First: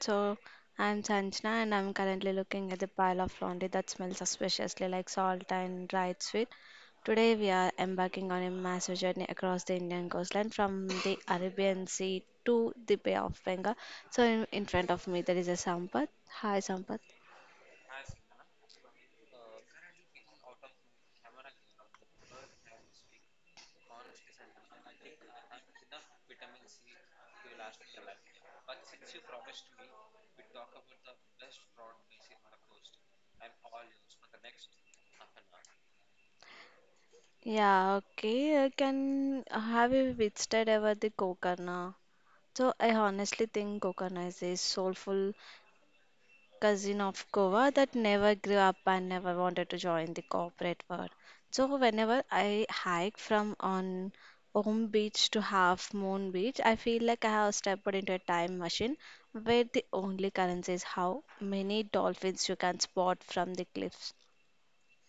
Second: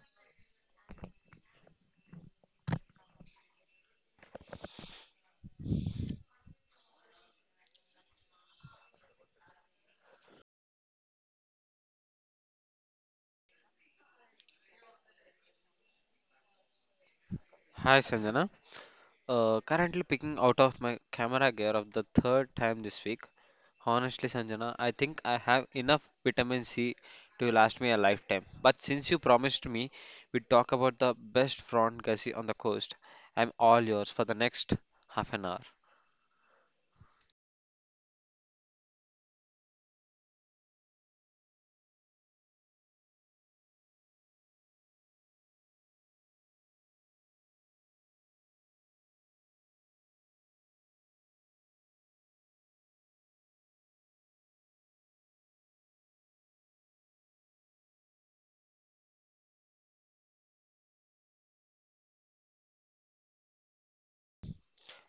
I'm Sanjana, and I'm currently looking at the pile of laundry that smells suspiciously like salt and dried sweet. Today, we are embarking on a massive journey across the Indian coastline from the Arabian Sea to the Bay of Bengal. So, in front of me, there is a Sampath. Hi, Sampath. Hi Sanjana. Currently picking out of my camera gear of the third time this week. Honestly, Sanjana, I think I have enough vitamin C to last me a lifetime. But since you promised me we talk about the best front gussie on the coast, I'm all yours for the next half an hour. Yeah, okay. I can have you visited ever the Gokarna? So I honestly think Gokarna is a soulful cousin of Goa that never grew up and never wanted to join the corporate world. So whenever I hike from on Om Beach to Half Moon Beach, I feel like I have stepped into a time machine where the only currency is how many dolphins you can spot from the cliffs.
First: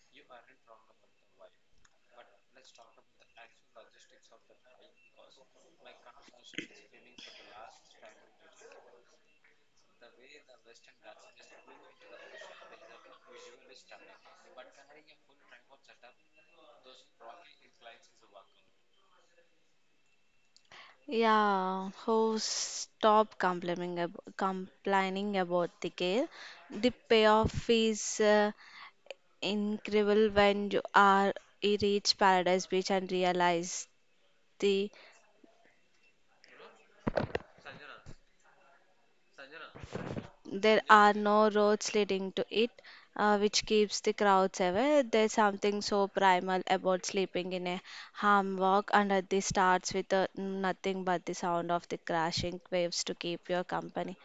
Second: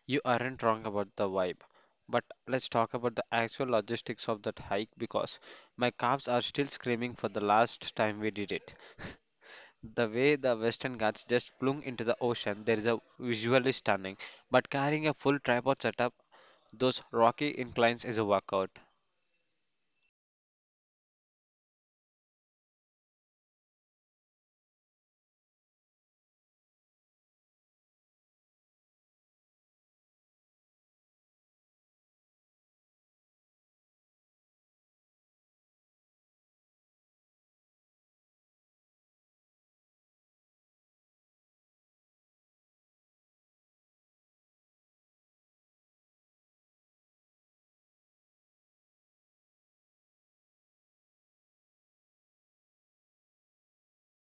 You aren't wrong about the vibe. But let's talk about the actual logistics of that hike because my calves are still screaming for the last time we did it. The way the Western Ghats just plung into the ocean, there is a visually stunning. But carrying a full tripod setup, those rocky inclines is a workout. Yeah, who stop complaining ab complaining about the gale. The payoff is incredible when you reach Paradise Beach and realize the there are no roads leading to it, which keeps the crowds away. There's something so primal about sleeping in a hammock under the stars with nothing but the sound of the crashing waves to keep your company.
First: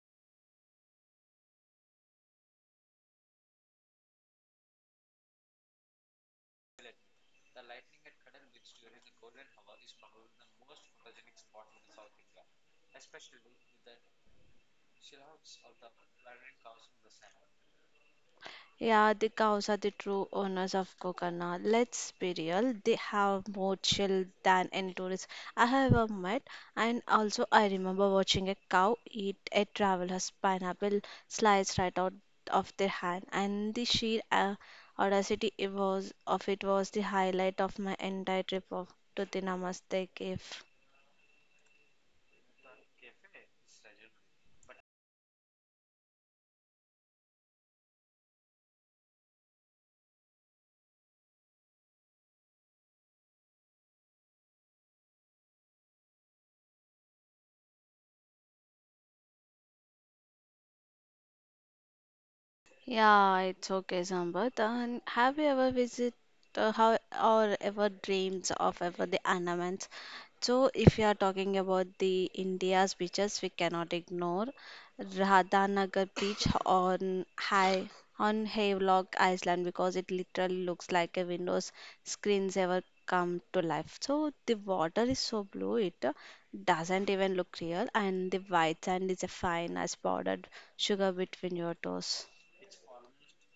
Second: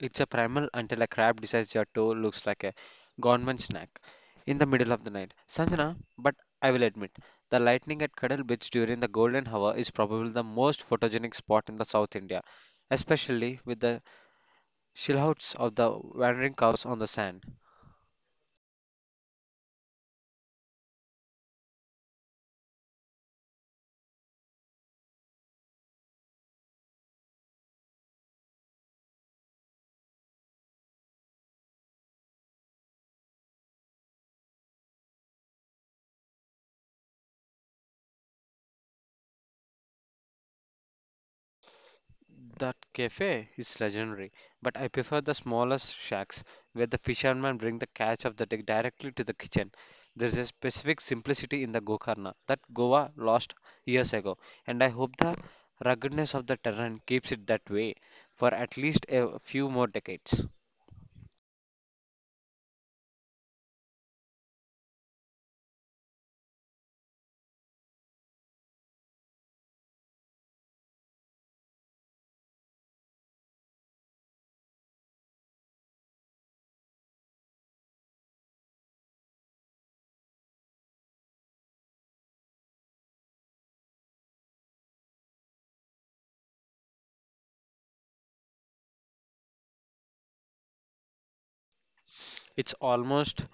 It's a primal until a crab decides your toe looks like a government snack in the middle of the night. Sanjana, but I will admit, the lightning at Cuddle Beach during the golden hour is probably the most photogenic spot in the South India, especially with the silhouettes of the wandering cows on the sand. Yeah, the cows are the true owners of Kokana. Let's be real, they have more chill than any tourist I have ever met. And also, I remember watching a cow eat a traveler's pineapple slice right out of their hand, and the sheer audacity it was the highlight of my entire trip to the Namaste cave. That cafe is legendary, but I prefer the smaller shacks where the fishermen bring the catch of the day directly to the kitchen. There's a specific simplicity in the Gokarna that Goa lost years ago, and I hope the ruggedness of the terrain keeps it that way for at least a few more decades. Yeah, it's okay, Sambat. And have you ever visited how or ever dreamed of ever the ornaments? So, if you are talking about the India's beaches, we cannot ignore Radhanagar beach on Havelock Island, because it literally looks like a Windows screens ever come to life. So the water is so blue it doesn't even look real, and the white sand is a fine as powdered sugar between your toes. It's almost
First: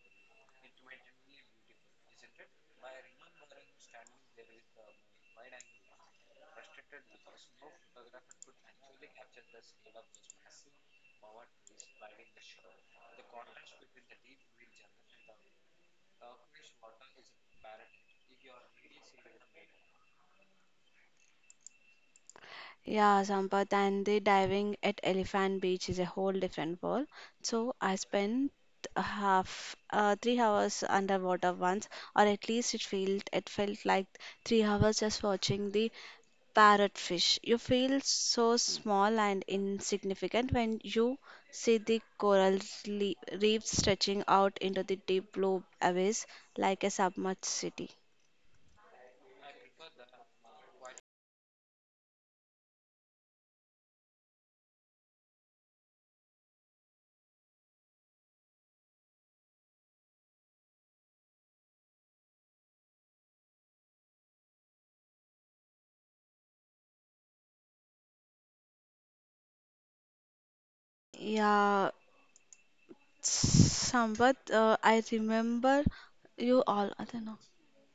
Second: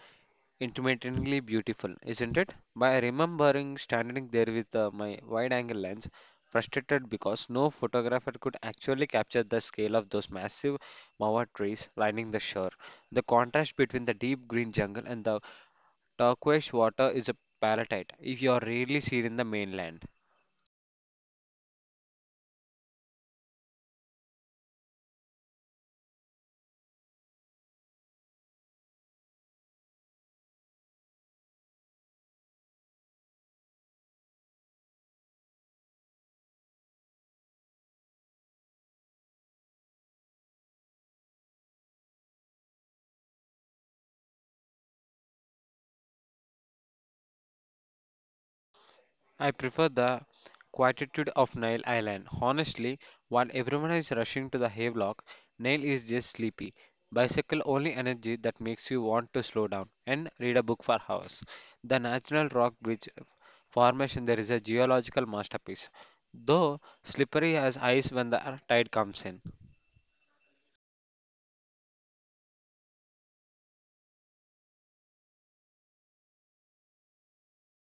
intermittently beautiful, isn't it? By remembering standing there with my wide angle lens, frustrated because no photographer could actually capture the scale of those massive mawa trees lining the shore. The contrast between the deep green jungle and the turquoise water is a palatite if you are rarely seen in the mainland. Yeah, Sampath, and the diving at Elephant Beach is a whole different world. So I spent a half three hours underwater once, or at least it felt like three hours just watching the parrotfish. You feel so small and insignificant when you see the coral le- reefs stretching out into the deep blue abyss like a submerged city. I prefer the quietude of Nail Island. Honestly, while everyone is rushing to the hayloft, Nail is just sleepy. Bicycle only energy that makes you want to slow down and read a book for hours. The National Rock Bridge formation there is a geological masterpiece, though slippery as ice when the tide comes in. Yeah, Samvad, I remember you all. I don't know.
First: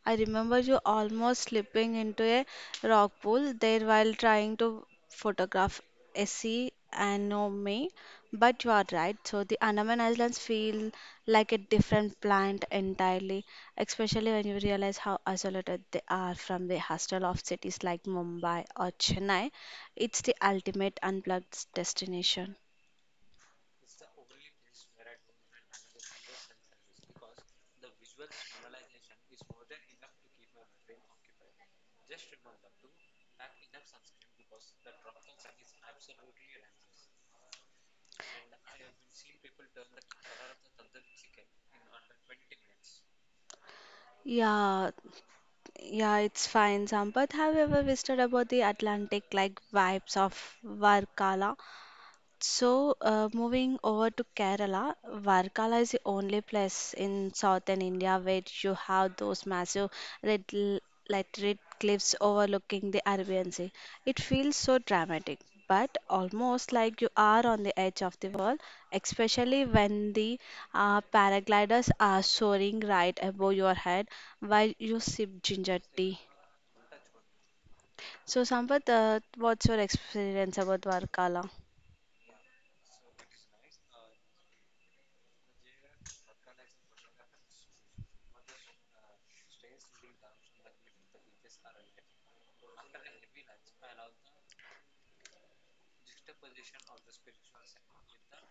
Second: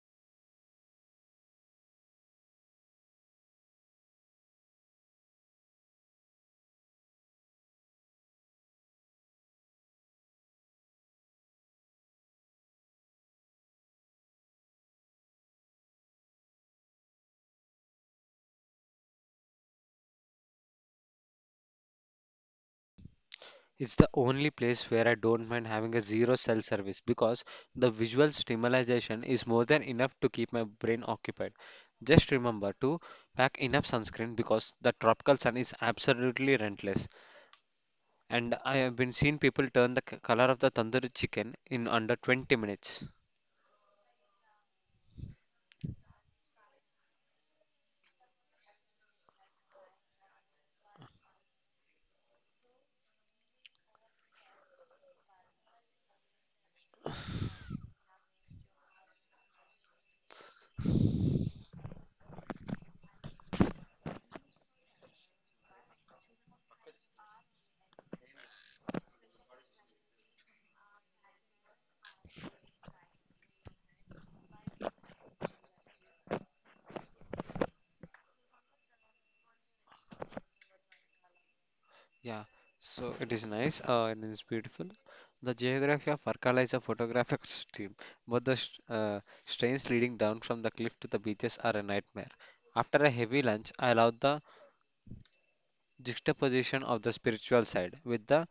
I remember you almost slipping into a rock pool there while trying to photograph Essie and no me. But you are right. So the Andaman Islands feel like a different planet entirely, especially when you realize how isolated they are from the hustle of cities like Mumbai or Chennai. It's the ultimate unplugged destination. It's the only place where I don't mind having a zero cell service because the visual stimulation is more than enough to keep my brain occupied. Just remember to pack enough sunscreen because the tropical sun is absolutely relentless. And I have been seeing people turn the color of the tandoori chicken in under 20 minutes. Yeah, Yeah, it's fine, Sampath. Have you ever visited about the Atlantic like vibes of Varkala? So, moving over to Kerala, Varkala is the only place in southern India where you have those massive red laterite cliffs overlooking the Arabian Sea. It feels so dramatic, but almost like you are on the edge of the world, especially when the paragliders are soaring right above your head while you sip ginger tea. So, Sampath, what's your experience about Varkala? Yeah, so it is nice and it's beautiful. The geography of Varkala is a photographic stream, but the strains leading down from the cliff to the beaches are a nightmare. After a heavy lunch, I love the juxtaposition of the spiritual side with the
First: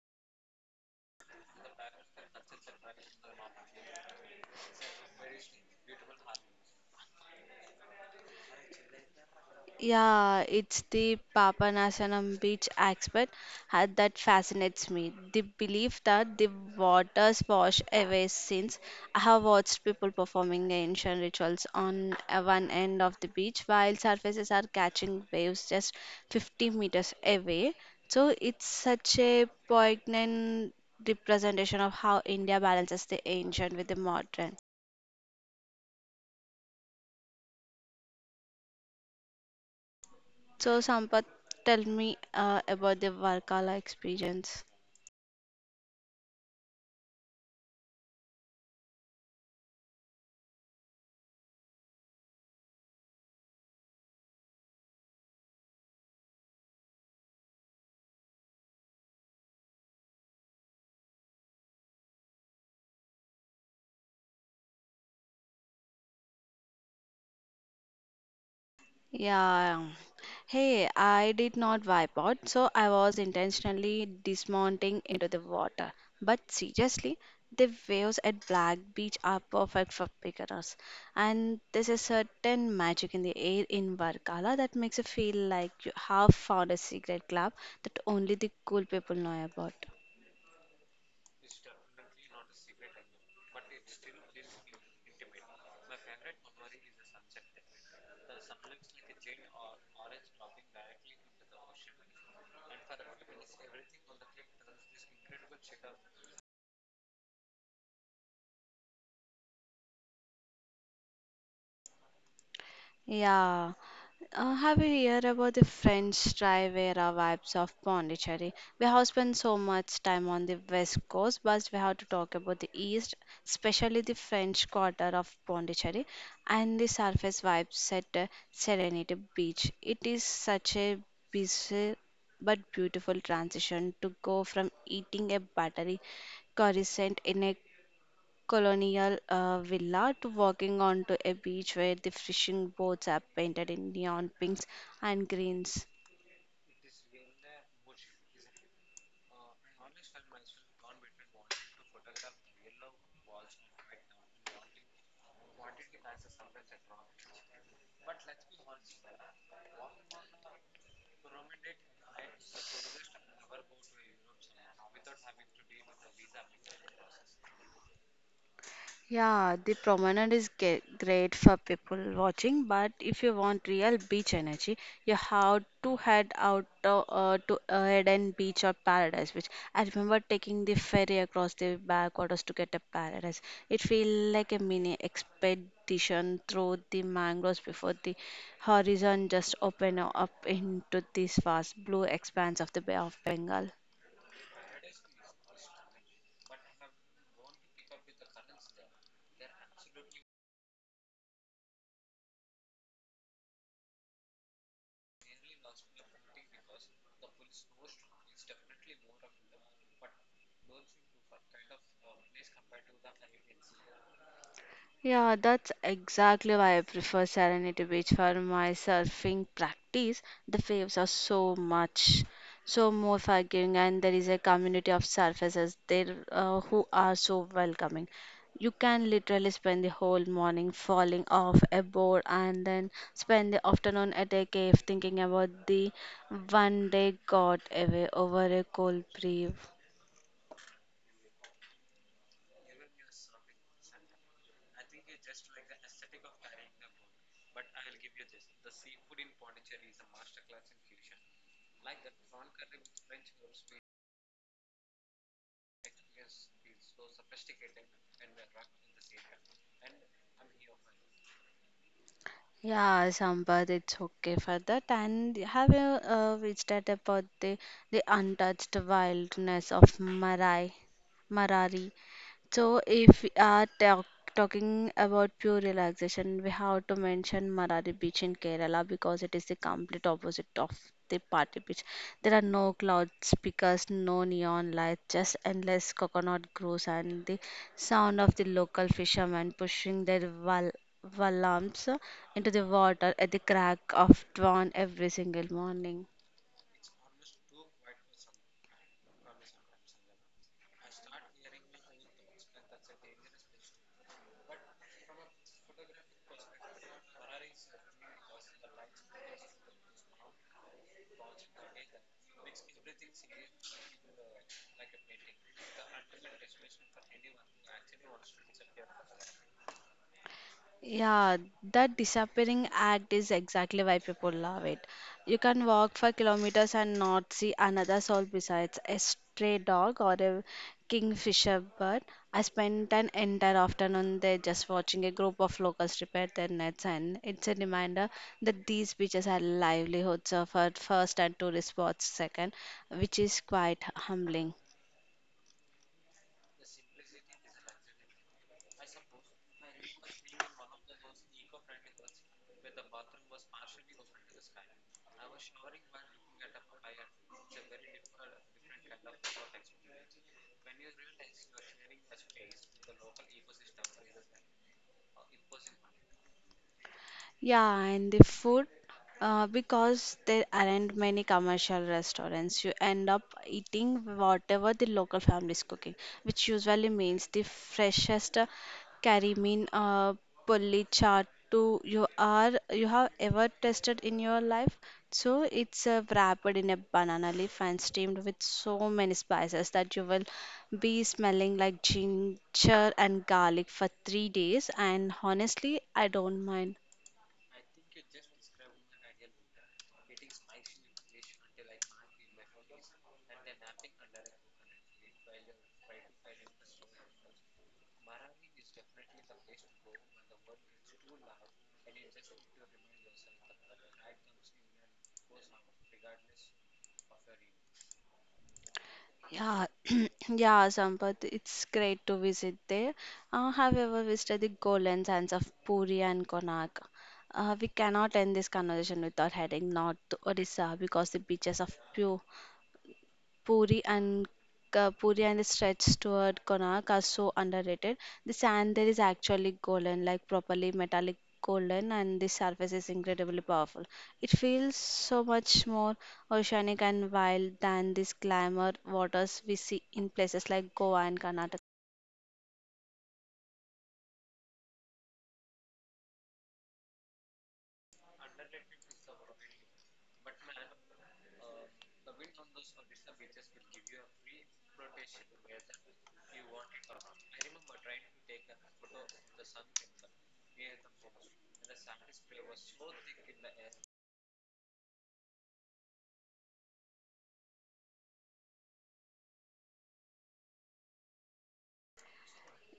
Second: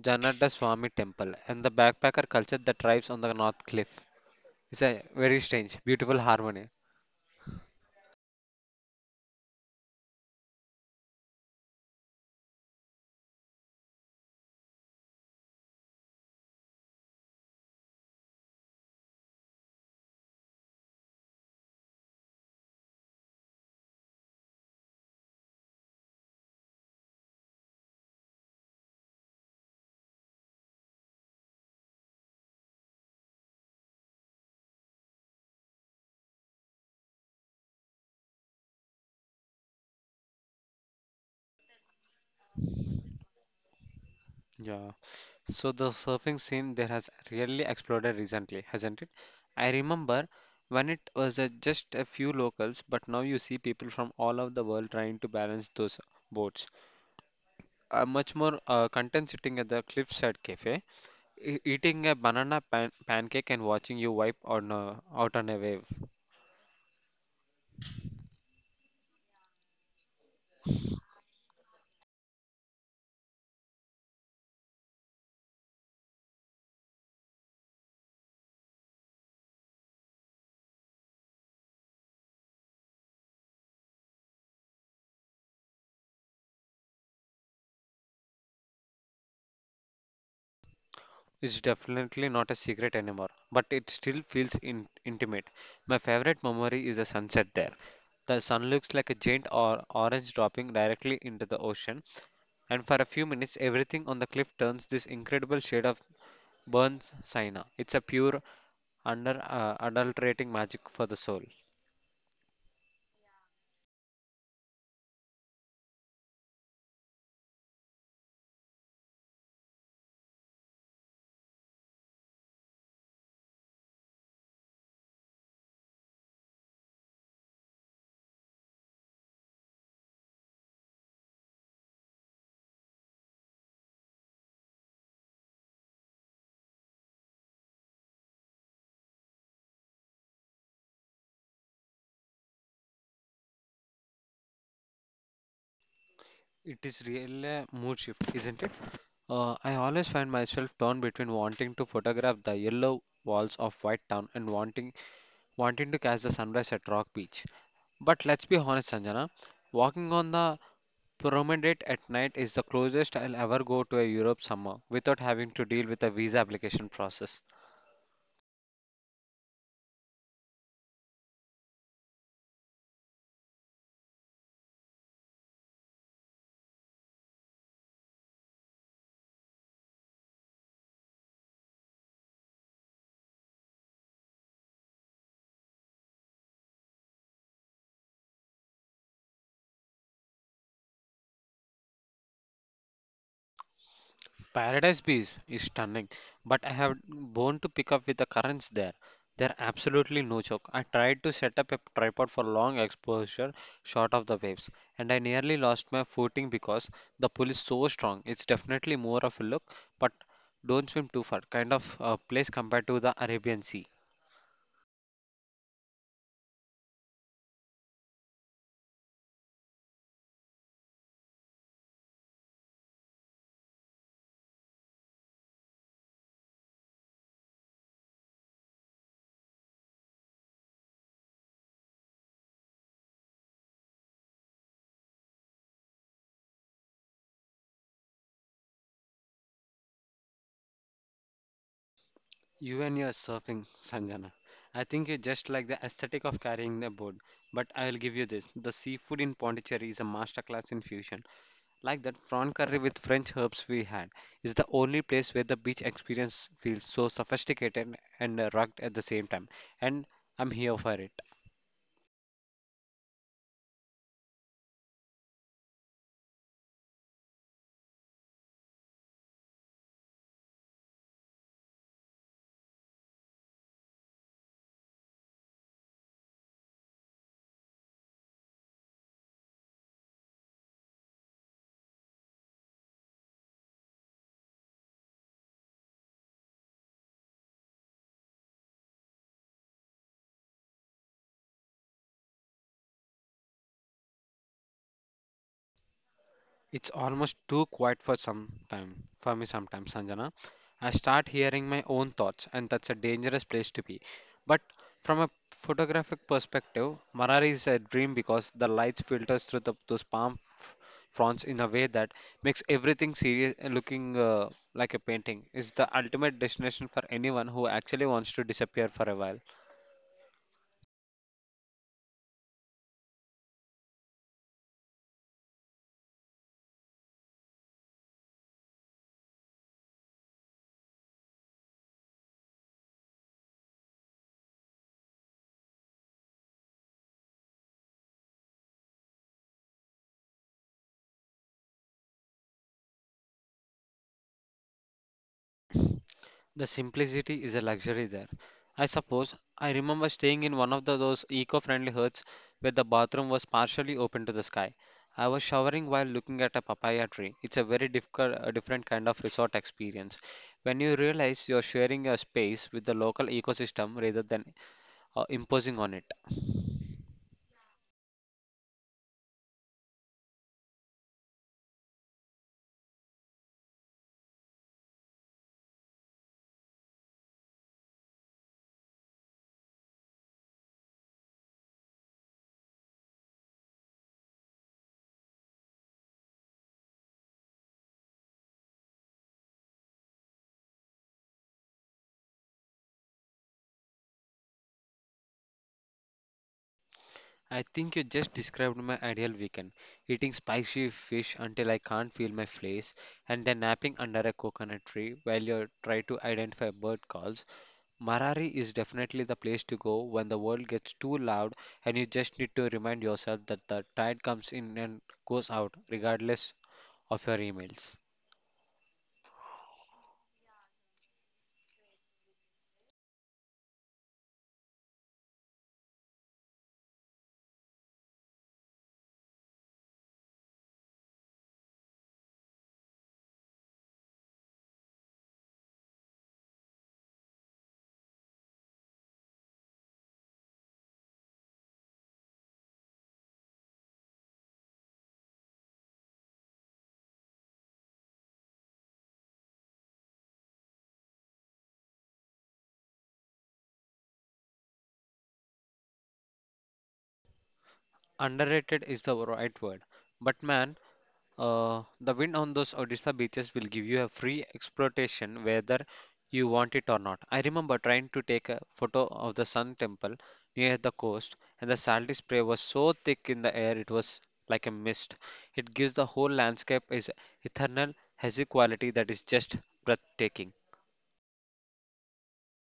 Janada Swami temple and the backpacker culture that thrives on the north cliff. It's a very strange, beautiful harmony. Yeah, it's the Papanasanam beach aspect that fascinates me. The belief that the waters wash away sins. I have watched people performing ancient rituals on one end of the beach while surfaces are catching waves just 50 meters away. So it's such a poignant representation of how India balances the ancient with the modern. So, Sampath, tell me about the Varkala experience. Yeah. So the surfing scene there has really exploded recently, hasn't it? I remember when it was just a few locals, but now you see people from all over the world trying to balance those boards. Much more content sitting at the cliffside cafe, eating a banana pan pancake and watching you wipe on out on a wave. Yeah. Hey, I did not wipe out, so I was intentionally dismounting into the water. But seriously, the waves at Black Beach are perfect for beginners. And there's a certain magic in the air in Varkala that makes you feel like you have found a secret club that only the cool people know about. It's definitely not a secret anymore, but it still feels intimate. My favorite memory is the sunset there. The sun looks like a giant or orange dropping directly into the ocean, and for a few minutes, everything on the cliff turns this incredible shade of burns sienna. It's a pure, under adulterating magic for the soul. Yeah. Have you heard about the French Riviera vibes of Pondicherry? We have spent so much time on the west coast, but we have to talk about the east, especially the French quarter of Pondicherry and the surface vibes at Serenity Beach. It is such a busy but beautiful transition to go from eating a buttery croissant in a colonial villa to walking onto a beach where the fishing boats are painted in neon pinks and greens. It is really a mood shift, isn't it? I always find myself torn between wanting to photograph the yellow walls of White Town and wanting to catch the sunrise at Rock Beach. But let's be honest, Sanjana, walking on the promenade at night is the closest I'll ever go to a Europe summer without having to deal with a visa application process. Yeah, the promenade is great for people watching, but if you want real beach energy, you have to head out to, Eden Beach or Paradise Beach. I remember taking the ferry across the backwaters to get to Paradise. It feels like a mini expedition through the mangroves before the horizon just open up into this vast blue expanse of the Bay of Bengal. Paradise Beach is stunning, but I have born to pick up with the currents there. They're absolutely no joke. I tried to set up a tripod for long exposure shot of the waves, and I nearly lost my footing because the pull is so strong. It's definitely more of a look, but don't swim too far kind of place compared to the Arabian Sea. Yeah, that's exactly why I prefer Serenity Beach for my surfing practice. The waves are so more forgiving, and there is a community of surfers there who are so welcoming. You can literally spend the whole morning falling off a board and then spend the afternoon at a cave thinking about the one day got away over a cold brew. You and your surfing, Sanjana. I think you just like the aesthetic of carrying the board. But I will give you this. The seafood in Pondicherry is a masterclass in fusion. Like that prawn curry with French herbs we had is the only place where the beach experience feels so sophisticated and rugged at the same time. And I'm here for it. Yeah, Sampath, it's okay for that. And have you visited about the untouched wildness of Marari? So, if we are talking about pure relaxation, we have to mention Marari Beach in Kerala because it is the complete opposite of the party beach. There are no clouds, speakers, no neon lights, just endless coconut groves and the sound of the local fishermen pushing their wal valams into the water at the crack of dawn every single morning. It's almost too quiet for some time for me sometimes, Sanjana. I start hearing my own thoughts, and that's a dangerous place to be. But from a photographic perspective, Marari is a dream because the lights filters through those palm fronds in a way that makes everything serious looking like a painting. It's the ultimate destination for anyone who actually wants to disappear for a while. Yeah, that disappearing act is exactly why people love it. You can walk for kilometers and not see another soul besides a stray dog or a kingfisher bird. I spent an entire afternoon there just watching a group of locals repair their nets, and it's a reminder that these beaches are livelihoods of our first and tourist spots second, which is quite humbling. The simplicity is a luxury there. I suppose I remember staying in one of those eco friendly huts where the bathroom was partially open to the sky. I was showering while looking at a papaya tree. It's a very difficult, a different kind of resort experience. When you realize you're sharing your space with the local ecosystem rather than imposing on it. Yeah, and the food, because there aren't many commercial restaurants, you end up eating whatever the local family is cooking, which usually means the freshest curry mean pulli chaat to you are you have ever tasted in your life. So it's wrapped in a banana leaf and steamed with so many spices that you will be smelling like ginger and garlic for 3 days. And honestly, I don't mind. I think you just described my ideal weekend eating spicy fish until I can't feel my face, and then napping under a coconut tree while you try to identify bird calls. Marari is definitely the place to go when the world gets too loud and you just need to remind yourself that the tide comes in and goes out regardless of your emails. Yeah, yeah, Sampath, it's great to visit there. Have you ever visited the golden sands of Puri and Konark? We cannot end this conversation without heading north to Odisha, because the beaches of Pure Puri and Ka- Puri and the stretch toward Konark are so underrated. The sand there is actually golden, like properly metallic golden, and the surface is incredibly powerful. It feels so much more oceanic and wild than these glamour waters we see in places like Goa and Karnataka. Underrated is the right word. But man, the wind on those Odisha beaches will give you a free exploitation whether you want it or not. I remember trying to take a photo of the Sun Temple near the coast, and the salty spray was so thick in the air it was like a mist. It gives the whole landscape its eternal hazy quality that is just breathtaking.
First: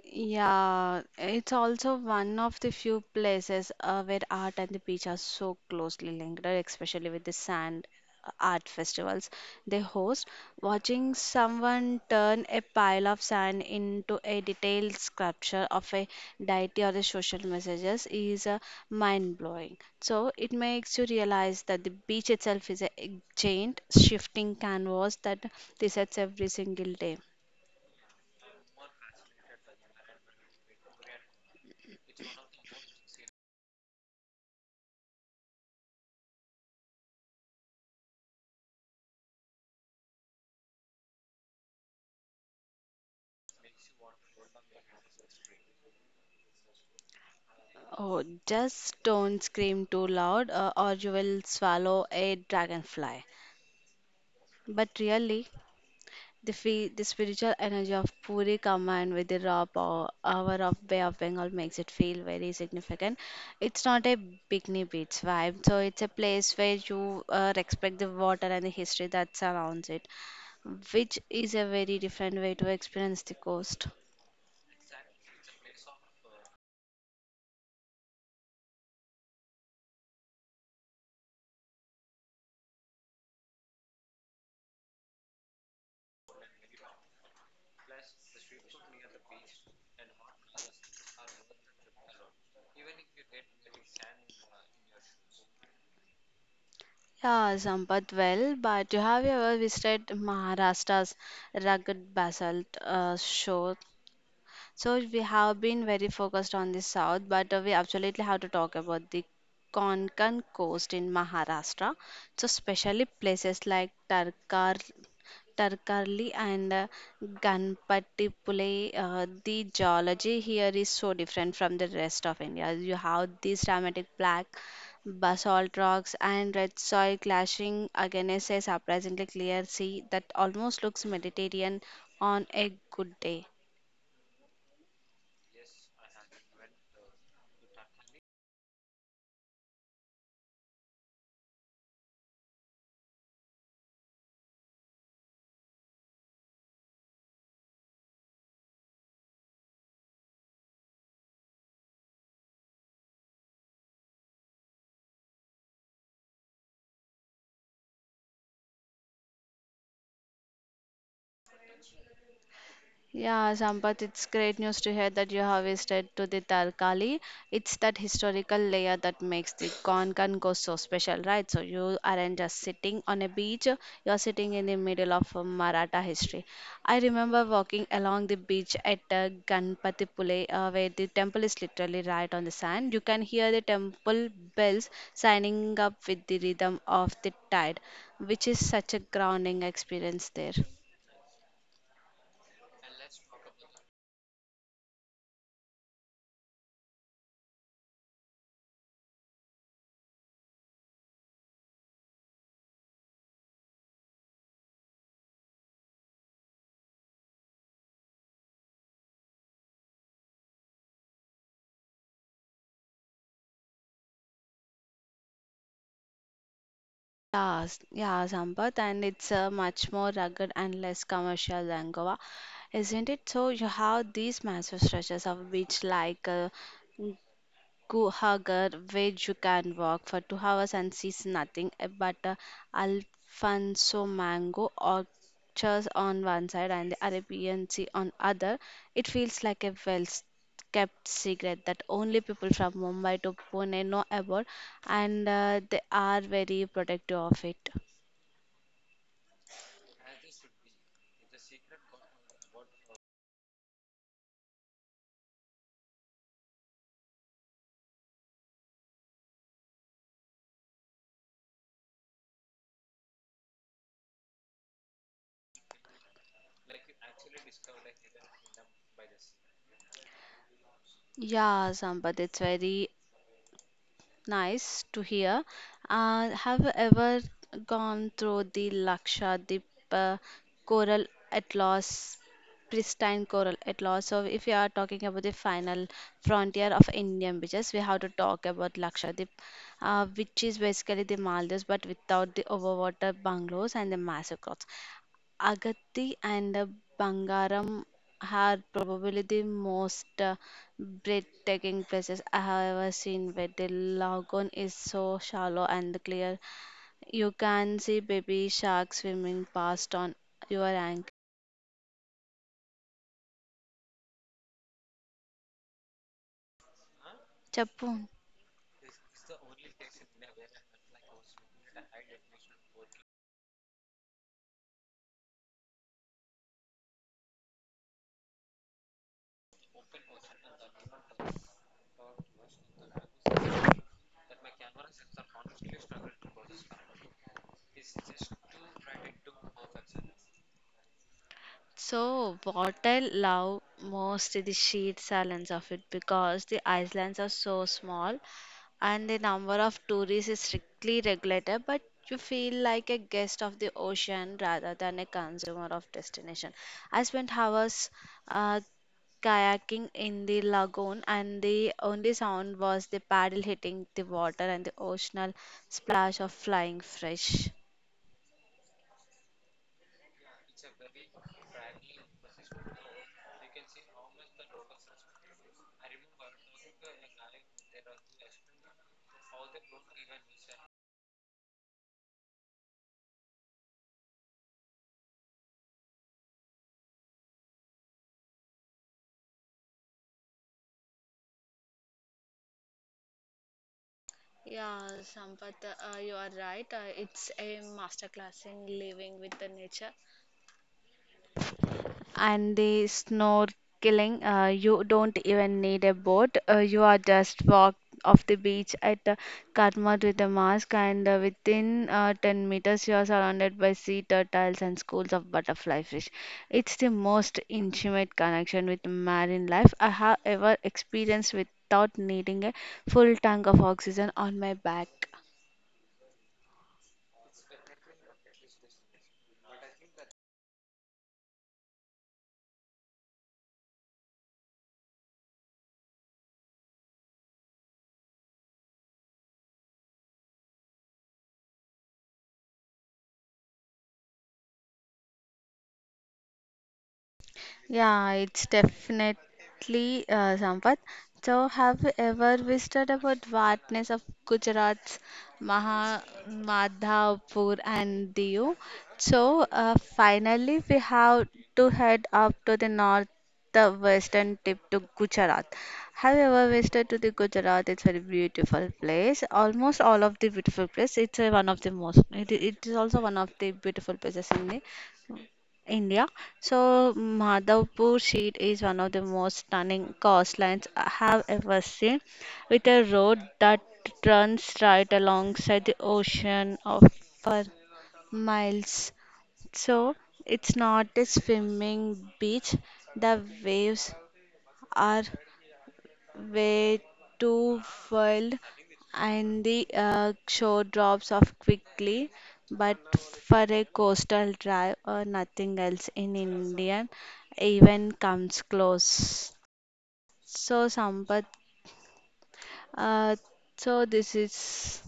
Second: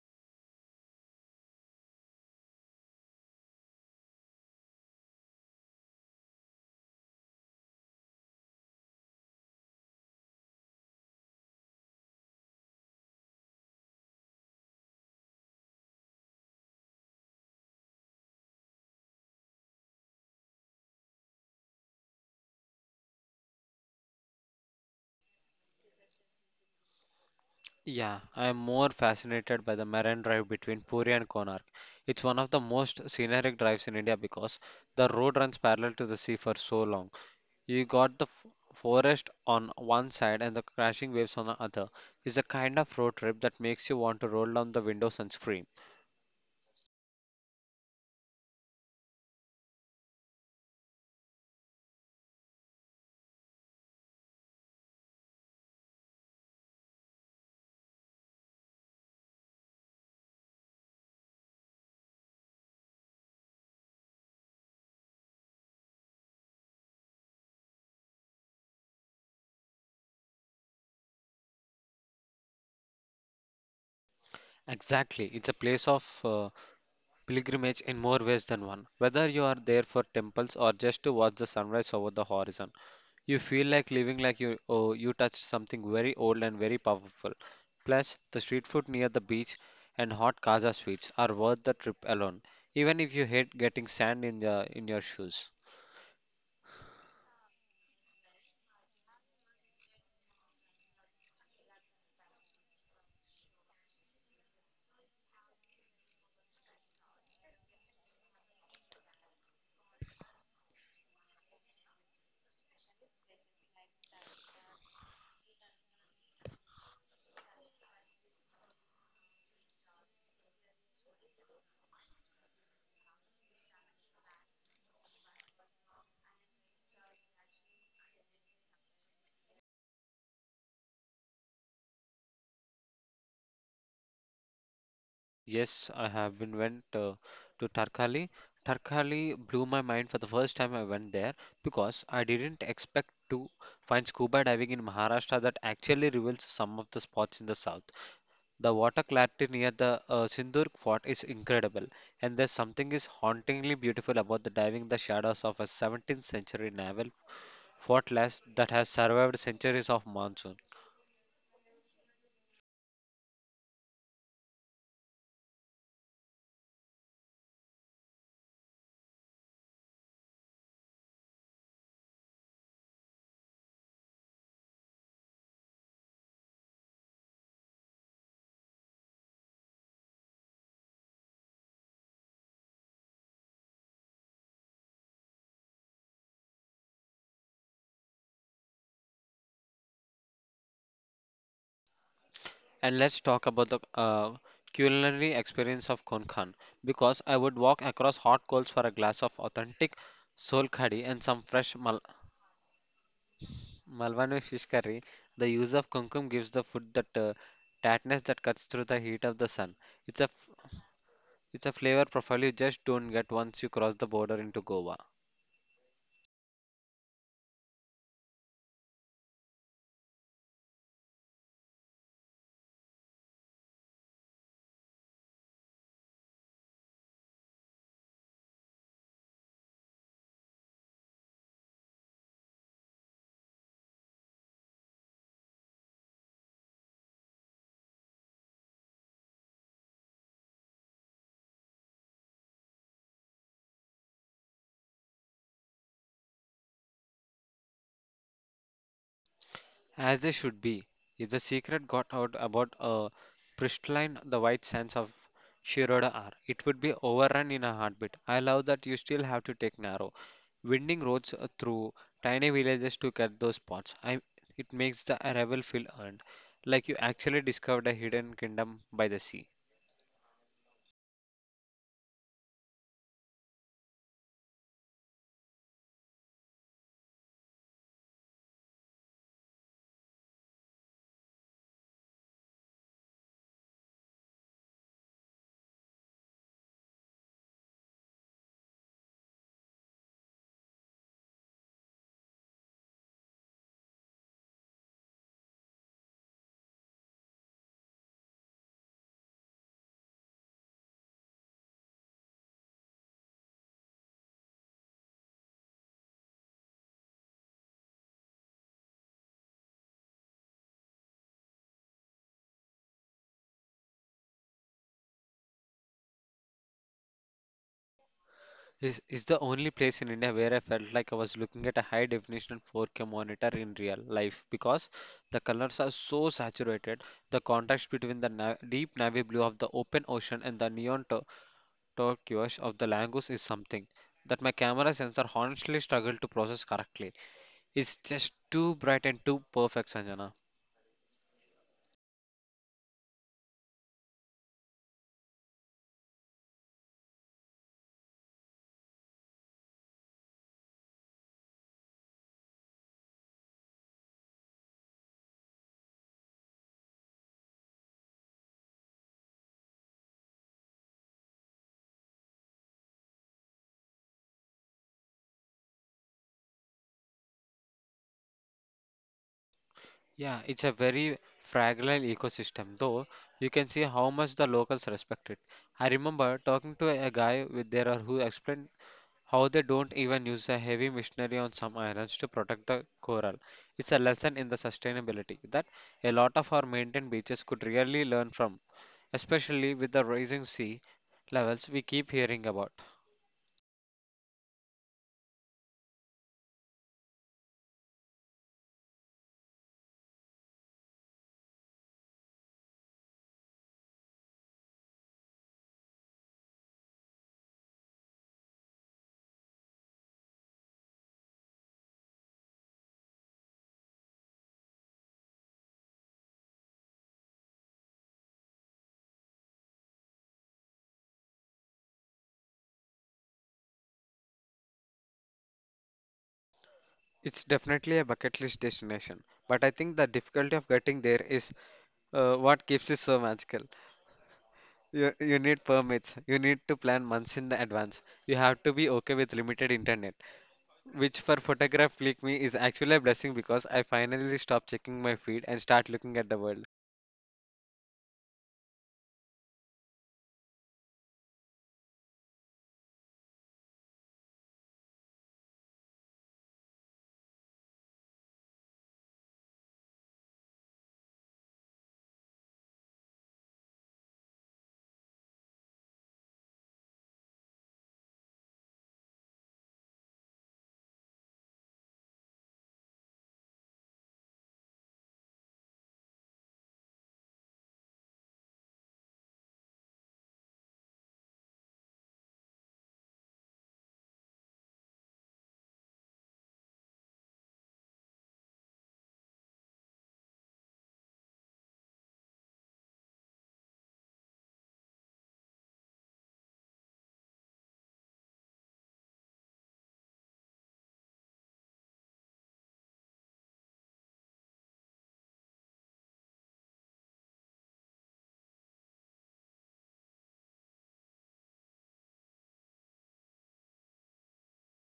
Yeah, it's also one of the few places where art and the beach are so closely linked, especially with the sand art festivals they host. Watching someone turn a pile of sand into a detailed sculpture of a deity or a social messages is mind-blowing. So it makes you realize that the beach itself is a giant shifting canvas that resets every single day. Yeah, I am more fascinated by the Marine Drive between Puri and Konark. It's one of the most scenic drives in India because the road runs parallel to the sea for so long. You got the forest on one side and the crashing waves on the other. It's a kind of road trip that makes you want to roll down the windows and scream. Oh, just don't scream too loud, or you will swallow a dragonfly. But really, the spiritual energy of Puri combined with the raw hour of Bay of Bengal makes it feel very significant. It's not a bikini beach vibe, so it's a place where you respect the water and the history that surrounds it, which is a very different way to experience the coast. Exactly, it's a place of pilgrimage in more ways than one. Whether you are there for temples or just to watch the sunrise over the horizon, you feel like living like you oh, you touched something very old and very powerful. Plus, the street food near the beach and hot casa sweets are worth the trip alone, even if you hate getting sand in the in your shoes. Yeah, Sampath, well, but you ever visited Maharashtra's rugged basalt shore? So we have been very focused on the south, but we absolutely have to talk about the Konkan coast in Maharashtra. So especially places like Tarkarli and Ganpatipule, the geology here is so different from the rest of India. You have these dramatic black basalt rocks and red soil clashing against a surprisingly clear sea that almost looks Mediterranean on a good day. Yes, I have been went to Tarkali. Tarkali blew my mind for the first time I went there because I didn't expect to find scuba diving in Maharashtra that actually reveals some of the spots in the south. The water clarity near the Sindhurg fort is incredible, and there's something is hauntingly beautiful about the diving the shadows of a 17th century naval fortress that has survived centuries of monsoon. Yeah, Sampath, it's great news to hear that you have visited to the Tarkali. It's that historical layer that makes the Konkan go so special, right? So you aren't just sitting on a beach, you're sitting in the middle of a Maratha history. I remember walking along the beach at Ganpatipule, where the temple is literally right on the sand. You can hear the temple bells signing up with the rhythm of the tide, which is such a grounding experience there. And let's talk about the culinary experience of Konkan because I would walk across hot coals for a glass of authentic sol khadi and some fresh Malwani fish curry. The use of kumkum gives the food that tartness that cuts through the heat of the sun. It's a f- it's a flavor profile you just don't get once you cross the border into Goa. Yes, yeah, Sampath, and it's a much more rugged and less commercial than Goa, isn't it? So you have these massive stretches of beach like Go Hagar, where you can walk for 2 hours and sees nothing but a Alfonso mango orchards on one side and the Arabian Sea on other. It feels like a kept secret that only people from Mumbai to Pune know about, and they are very protective of it. As they should be. If the secret got out about a pristine, the white sands of Shiroda are, it would be overrun in a heartbeat. I love that you still have to take narrow, winding roads through tiny villages to get those spots. I, it makes the arrival feel earned, like you actually discovered a hidden kingdom by the sea. Yeah, Sampath, it's very nice to hear. Have you ever gone through the Lakshadweep uh, coral atlas, pristine coral atlas? So, if you are talking about the final frontier of Indian beaches, we have to talk about Lakshadweep, which is basically the Maldives but without the overwater bungalows and the massive crops. Agatti and Bangaram are probably the most breathtaking places I have ever seen where the lagoon is so shallow and clear. You can see baby sharks swimming past on your ankle. Chappu. Is the only place in India where I felt like I was looking at a high definition 4K monitor in real life because the colors are so saturated. The contrast between the na deep navy blue of the open ocean and the neon turquoise of the Langus is something that my camera sensor honestly struggled to process correctly. It's just too bright and too perfect, Sanjana. So, what I love most is the sheer silence of it because the islands are so small and the number of tourists is strictly regulated, but you feel like a guest of the ocean rather than a consumer of destination. I spent hours uh, kayaking in the lagoon, and the only sound was the paddle hitting the water and the oceanal splash of flying fish. Yeah, it's a very fragile ecosystem, though you can see how much the locals respect it. I remember talking to a guy with there who explained how they don't even use a heavy machinery on some islands to protect the coral. It's a lesson in the sustainability that a lot of our maintained beaches could really learn from, especially with the rising sea levels we keep hearing about. Yeah, Sampath, you are right. It's a masterclass in living with the nature. And the snorkeling, you don't even need a boat. You are just walk off the beach at Katmat with a mask, and within 10 meters, you are surrounded by sea turtles and schools of butterfly fish. It's the most intimate connection with marine life I have ever experienced without needing a full tank of oxygen on my back. It's definitely a bucket list destination, but I think the difficulty of getting there is what keeps it so magical. You need permits, you need to plan months in the advance, you have to be okay with limited internet which for photograph click me is actually a blessing because I finally stop checking my feed and start looking at the world. Yeah, it's definitely Sampath. So, have you ever visited about vastness of Gujarat's Maha Madhavpur and Diu? So, finally, we have to head up to the north, the western tip to Gujarat. Have you ever visited to the Gujarat? It's very beautiful place. Almost all of the beautiful place. It's one of the most. It is also one of the beautiful places in the India. So Madhavpur Sheet is one of the most stunning coastlines I have ever seen, with a road that runs right alongside the ocean of for miles. So it's not a swimming beach. The waves are way too wild and the shore drops off quickly. But for a coastal drive or nothing else in Indian even comes close. So Sampath, uh, so this is.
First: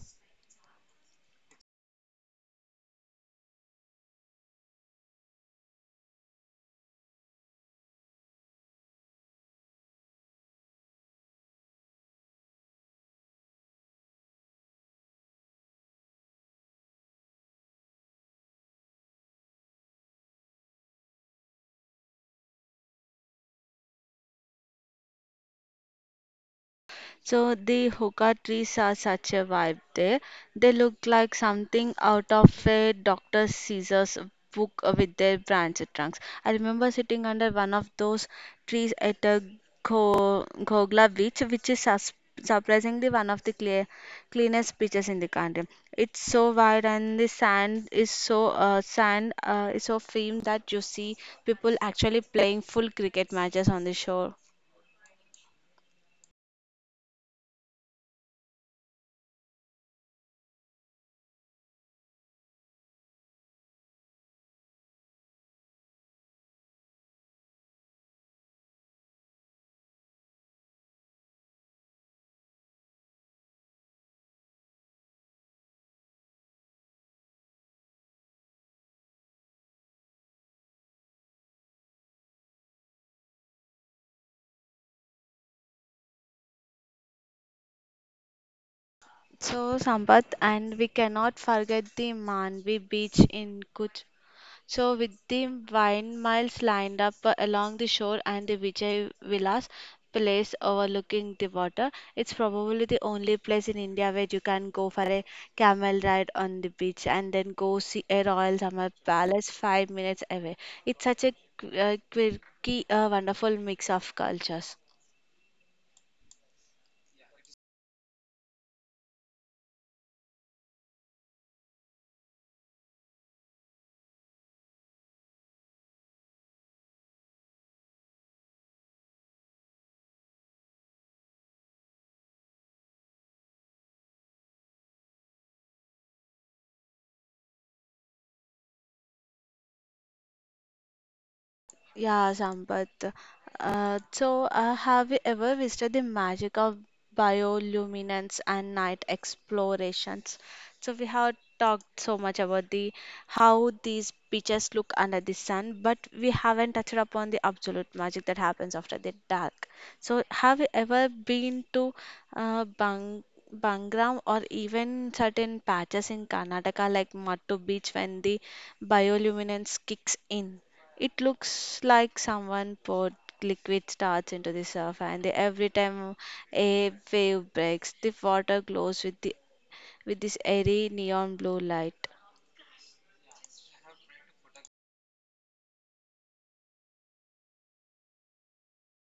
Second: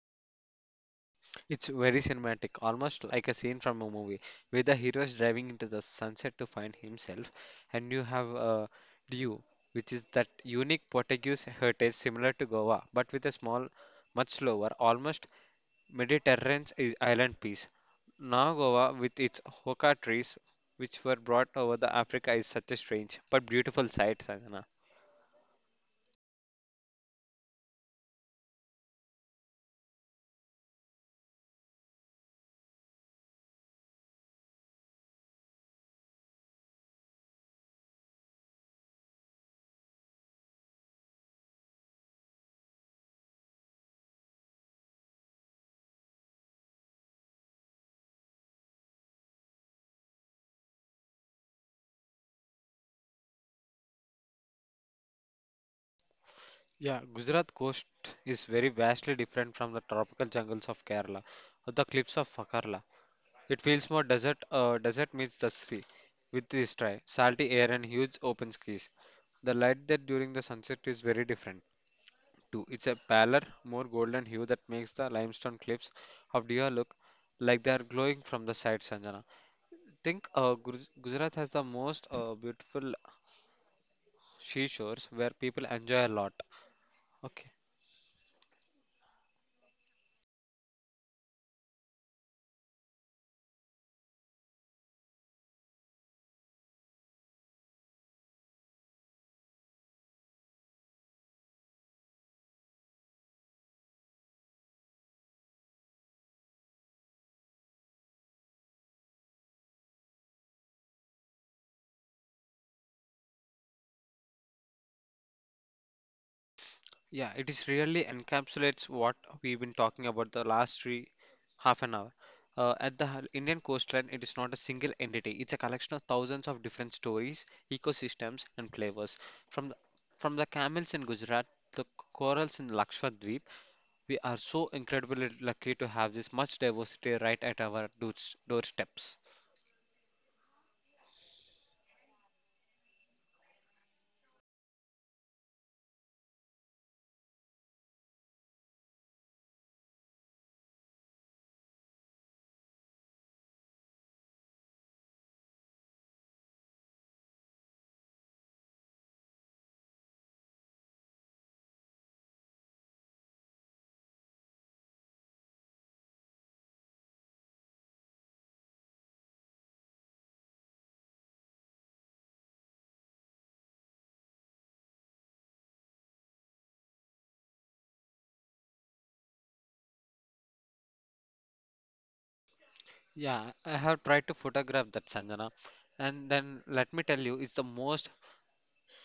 It's very cinematic, almost like a scene from a movie, where the hero is driving into the sunset to find himself, and you have a dew, which is that unique Portuguese heritage similar to Goa, but with a small, much slower, almost Mediterranean island piece. Now Goa, with its hoka trees, which were brought over the Africa, is such a strange but beautiful sight, Sanjana. So the hookah trees are such a vibe there. They look like something out of a Dr. Caesar's book with their branch trunks. I remember sitting under one of those trees at a Gogla beach, which is surprisingly one of the clear, cleanest beaches in the country. It's so wide and the sand is so firm that you see people actually playing full cricket matches on the shore. Yeah, Gujarat coast is very vastly different from the tropical jungles of Kerala or the cliffs of Kerala. It feels more desert. Desert meets the sea, with this dry, salty air and huge open skies. The light there during the sunset is very different too. It's a paler, more golden hue that makes the limestone cliffs of Deer look like they are glowing from the side. Sanjana, think Gujarat has the most beautiful seashores where people enjoy a lot. Okay. So, Sampath, and we cannot forget the Manvi beach in Kutch. So, with the wine miles lined up along the shore and the Vijay Vilas place overlooking the water, it's probably the only place in India where you can go for a camel ride on the beach and then go see a royal summer palace 5 minutes away. It's such a quirky, wonderful mix of cultures. Yeah, it is really encapsulates what we've been talking about the last three half an hour. At the Indian coastline, it is not a single entity. It's a collection of thousands of different stories, ecosystems, and flavors. From the, from the camels in Gujarat, the corals in Lakshadweep, we are so incredibly lucky to have this much diversity right at our doorsteps. Yeah, Sampath. Have you ever visited the magic of bioluminance and night explorations? So, we have talked so much about the how these beaches look under the sun, but we haven't touched upon the absolute magic that happens after the dark. So, have you ever been to uh, Bang Bangram or even certain patches in Karnataka like Mattu Beach when the bioluminance kicks in? It looks like someone poured liquid starch into the surf, and every time a wave breaks, the water glows with the with this airy neon blue light. Yeah, I have tried to photograph that, Sanjana. And then let me tell you, it's the most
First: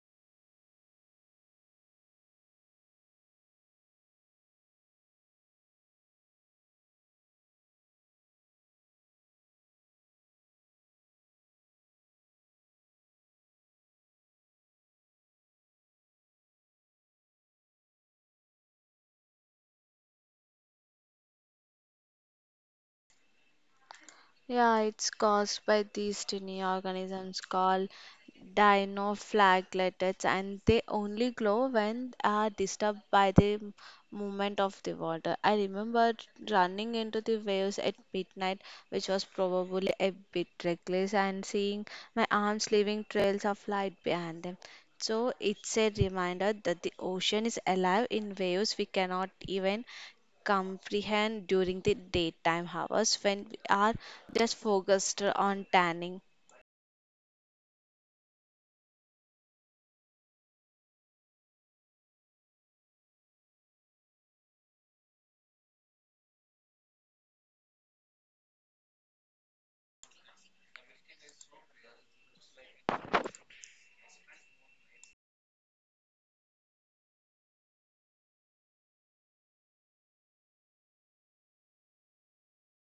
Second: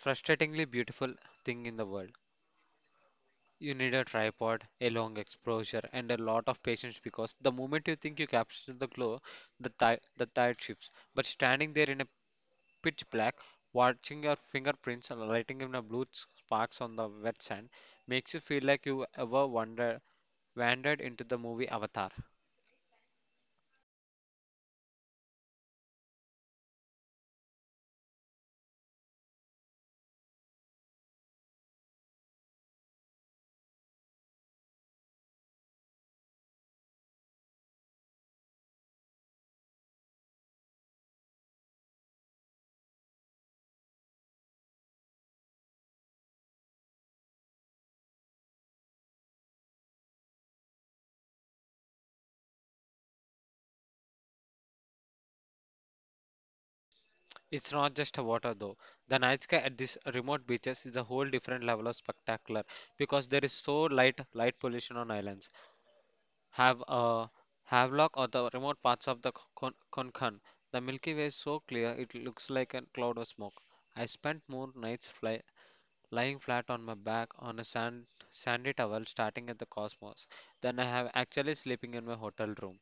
frustratingly beautiful thing in the world. You need a tripod, a long exposure, and a lot of patience because the moment you think you capture the glow, the tide shifts. But standing there in a pitch black, watching your fingerprints and lighting in a blue sparks on the wet sand, makes you feel like you ever wonder wandered into the movie Avatar. Yeah, it's caused by these tiny organisms called dinoflagellates, and they only glow when are disturbed by the movement of the water. I remember running into the waves at midnight, which was probably a bit reckless, and seeing my arms leaving trails of light behind them. So it's a reminder that the ocean is alive in waves we cannot even comprehend during the daytime hours when we are just focused on tanning. It's not just a water though. The night sky at these remote beaches is a whole different level of spectacular because there is so light pollution on islands. Have a havelock or the remote parts of the Konkan. The Milky Way is so clear it looks like a cloud of smoke. I spent more nights lying flat on my back on a sandy towel starting at the cosmos than I have actually sleeping in my hotel room.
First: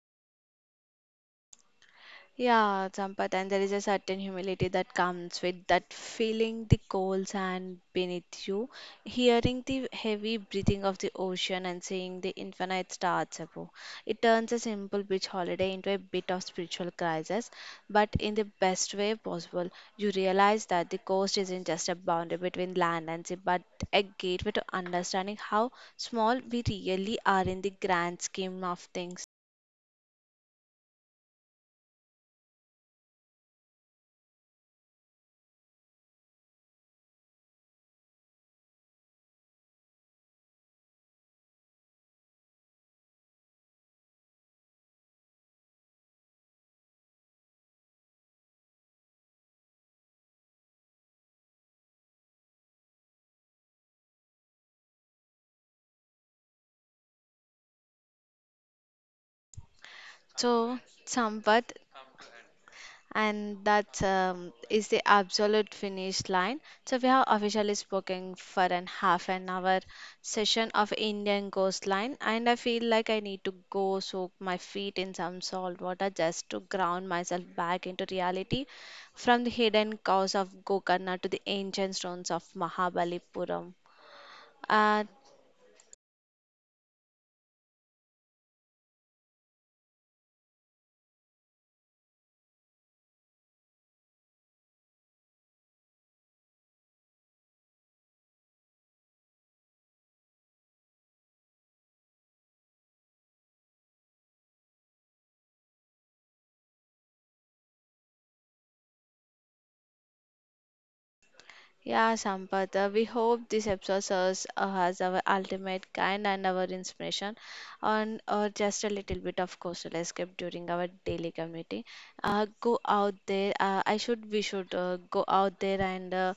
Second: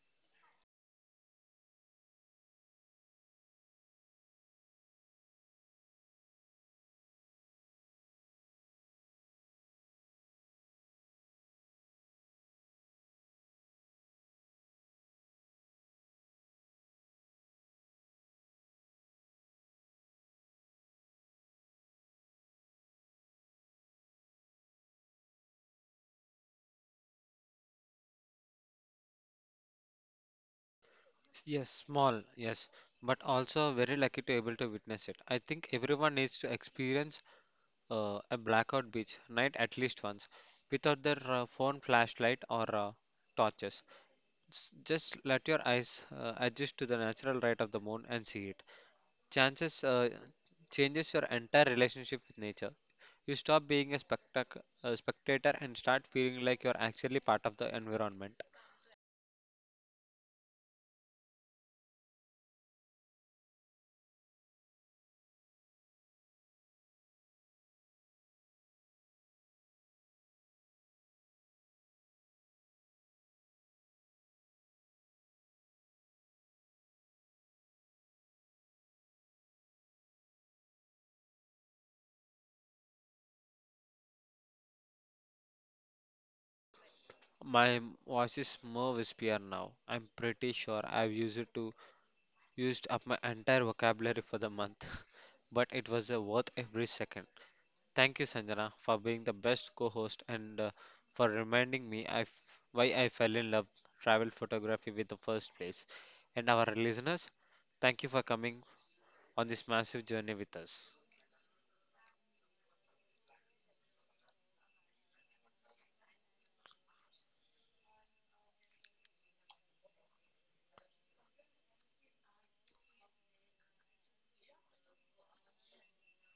Yeah, Sampath, and there is a certain humility that comes with that feeling the cold sand beneath you, hearing the heavy breathing of the ocean, and seeing the infinite stars above. It turns a simple beach holiday into a bit of spiritual crisis, but in the best way possible. You realize that the coast isn't just a boundary between land and sea, but a gateway to understanding how small we really are in the grand scheme of things. Yes, small, yes, but also very lucky to able to witness it. I think everyone needs to experience a blackout beach night at least once without their phone flashlight or torches. Just let your eyes adjust to the natural light of the moon and see it. Chances Changes your entire relationship with nature. You stop being a a spectator and start feeling like you're actually part of the environment. So, Sampath, and that is the absolute finish line. So we have officially spoken for an half an hour session of Indian coastline, and I feel like I need to go soak my feet in some salt water just to ground myself back into reality, from the hidden cows of Gokarna to the ancient stones of Mahabalipuram. Uh, My voice is more wispier now. I'm pretty sure I've used it to used up my entire vocabulary for the month, but it was worth every second. Thank you, Sanjana, for being the best co host and for reminding me why I fell in love travel photography with the first place. And our listeners, thank you for coming on this massive journey with us. Yeah, Sampath, we hope this episode serves as our ultimate kind and our inspiration on or just a little bit of coastal escape during our daily community. Go out there. We should go out there and uh,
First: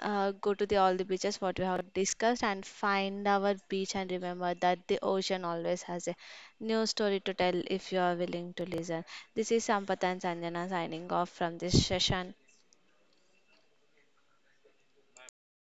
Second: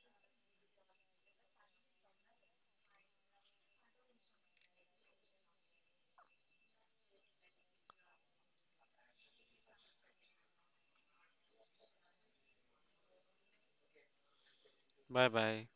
uh, go to the all the beaches what we have discussed and find our beach and remember that the ocean always has a new story to tell if you are willing to listen. This is Sampath and Sanjana signing off from this session. Bye bye.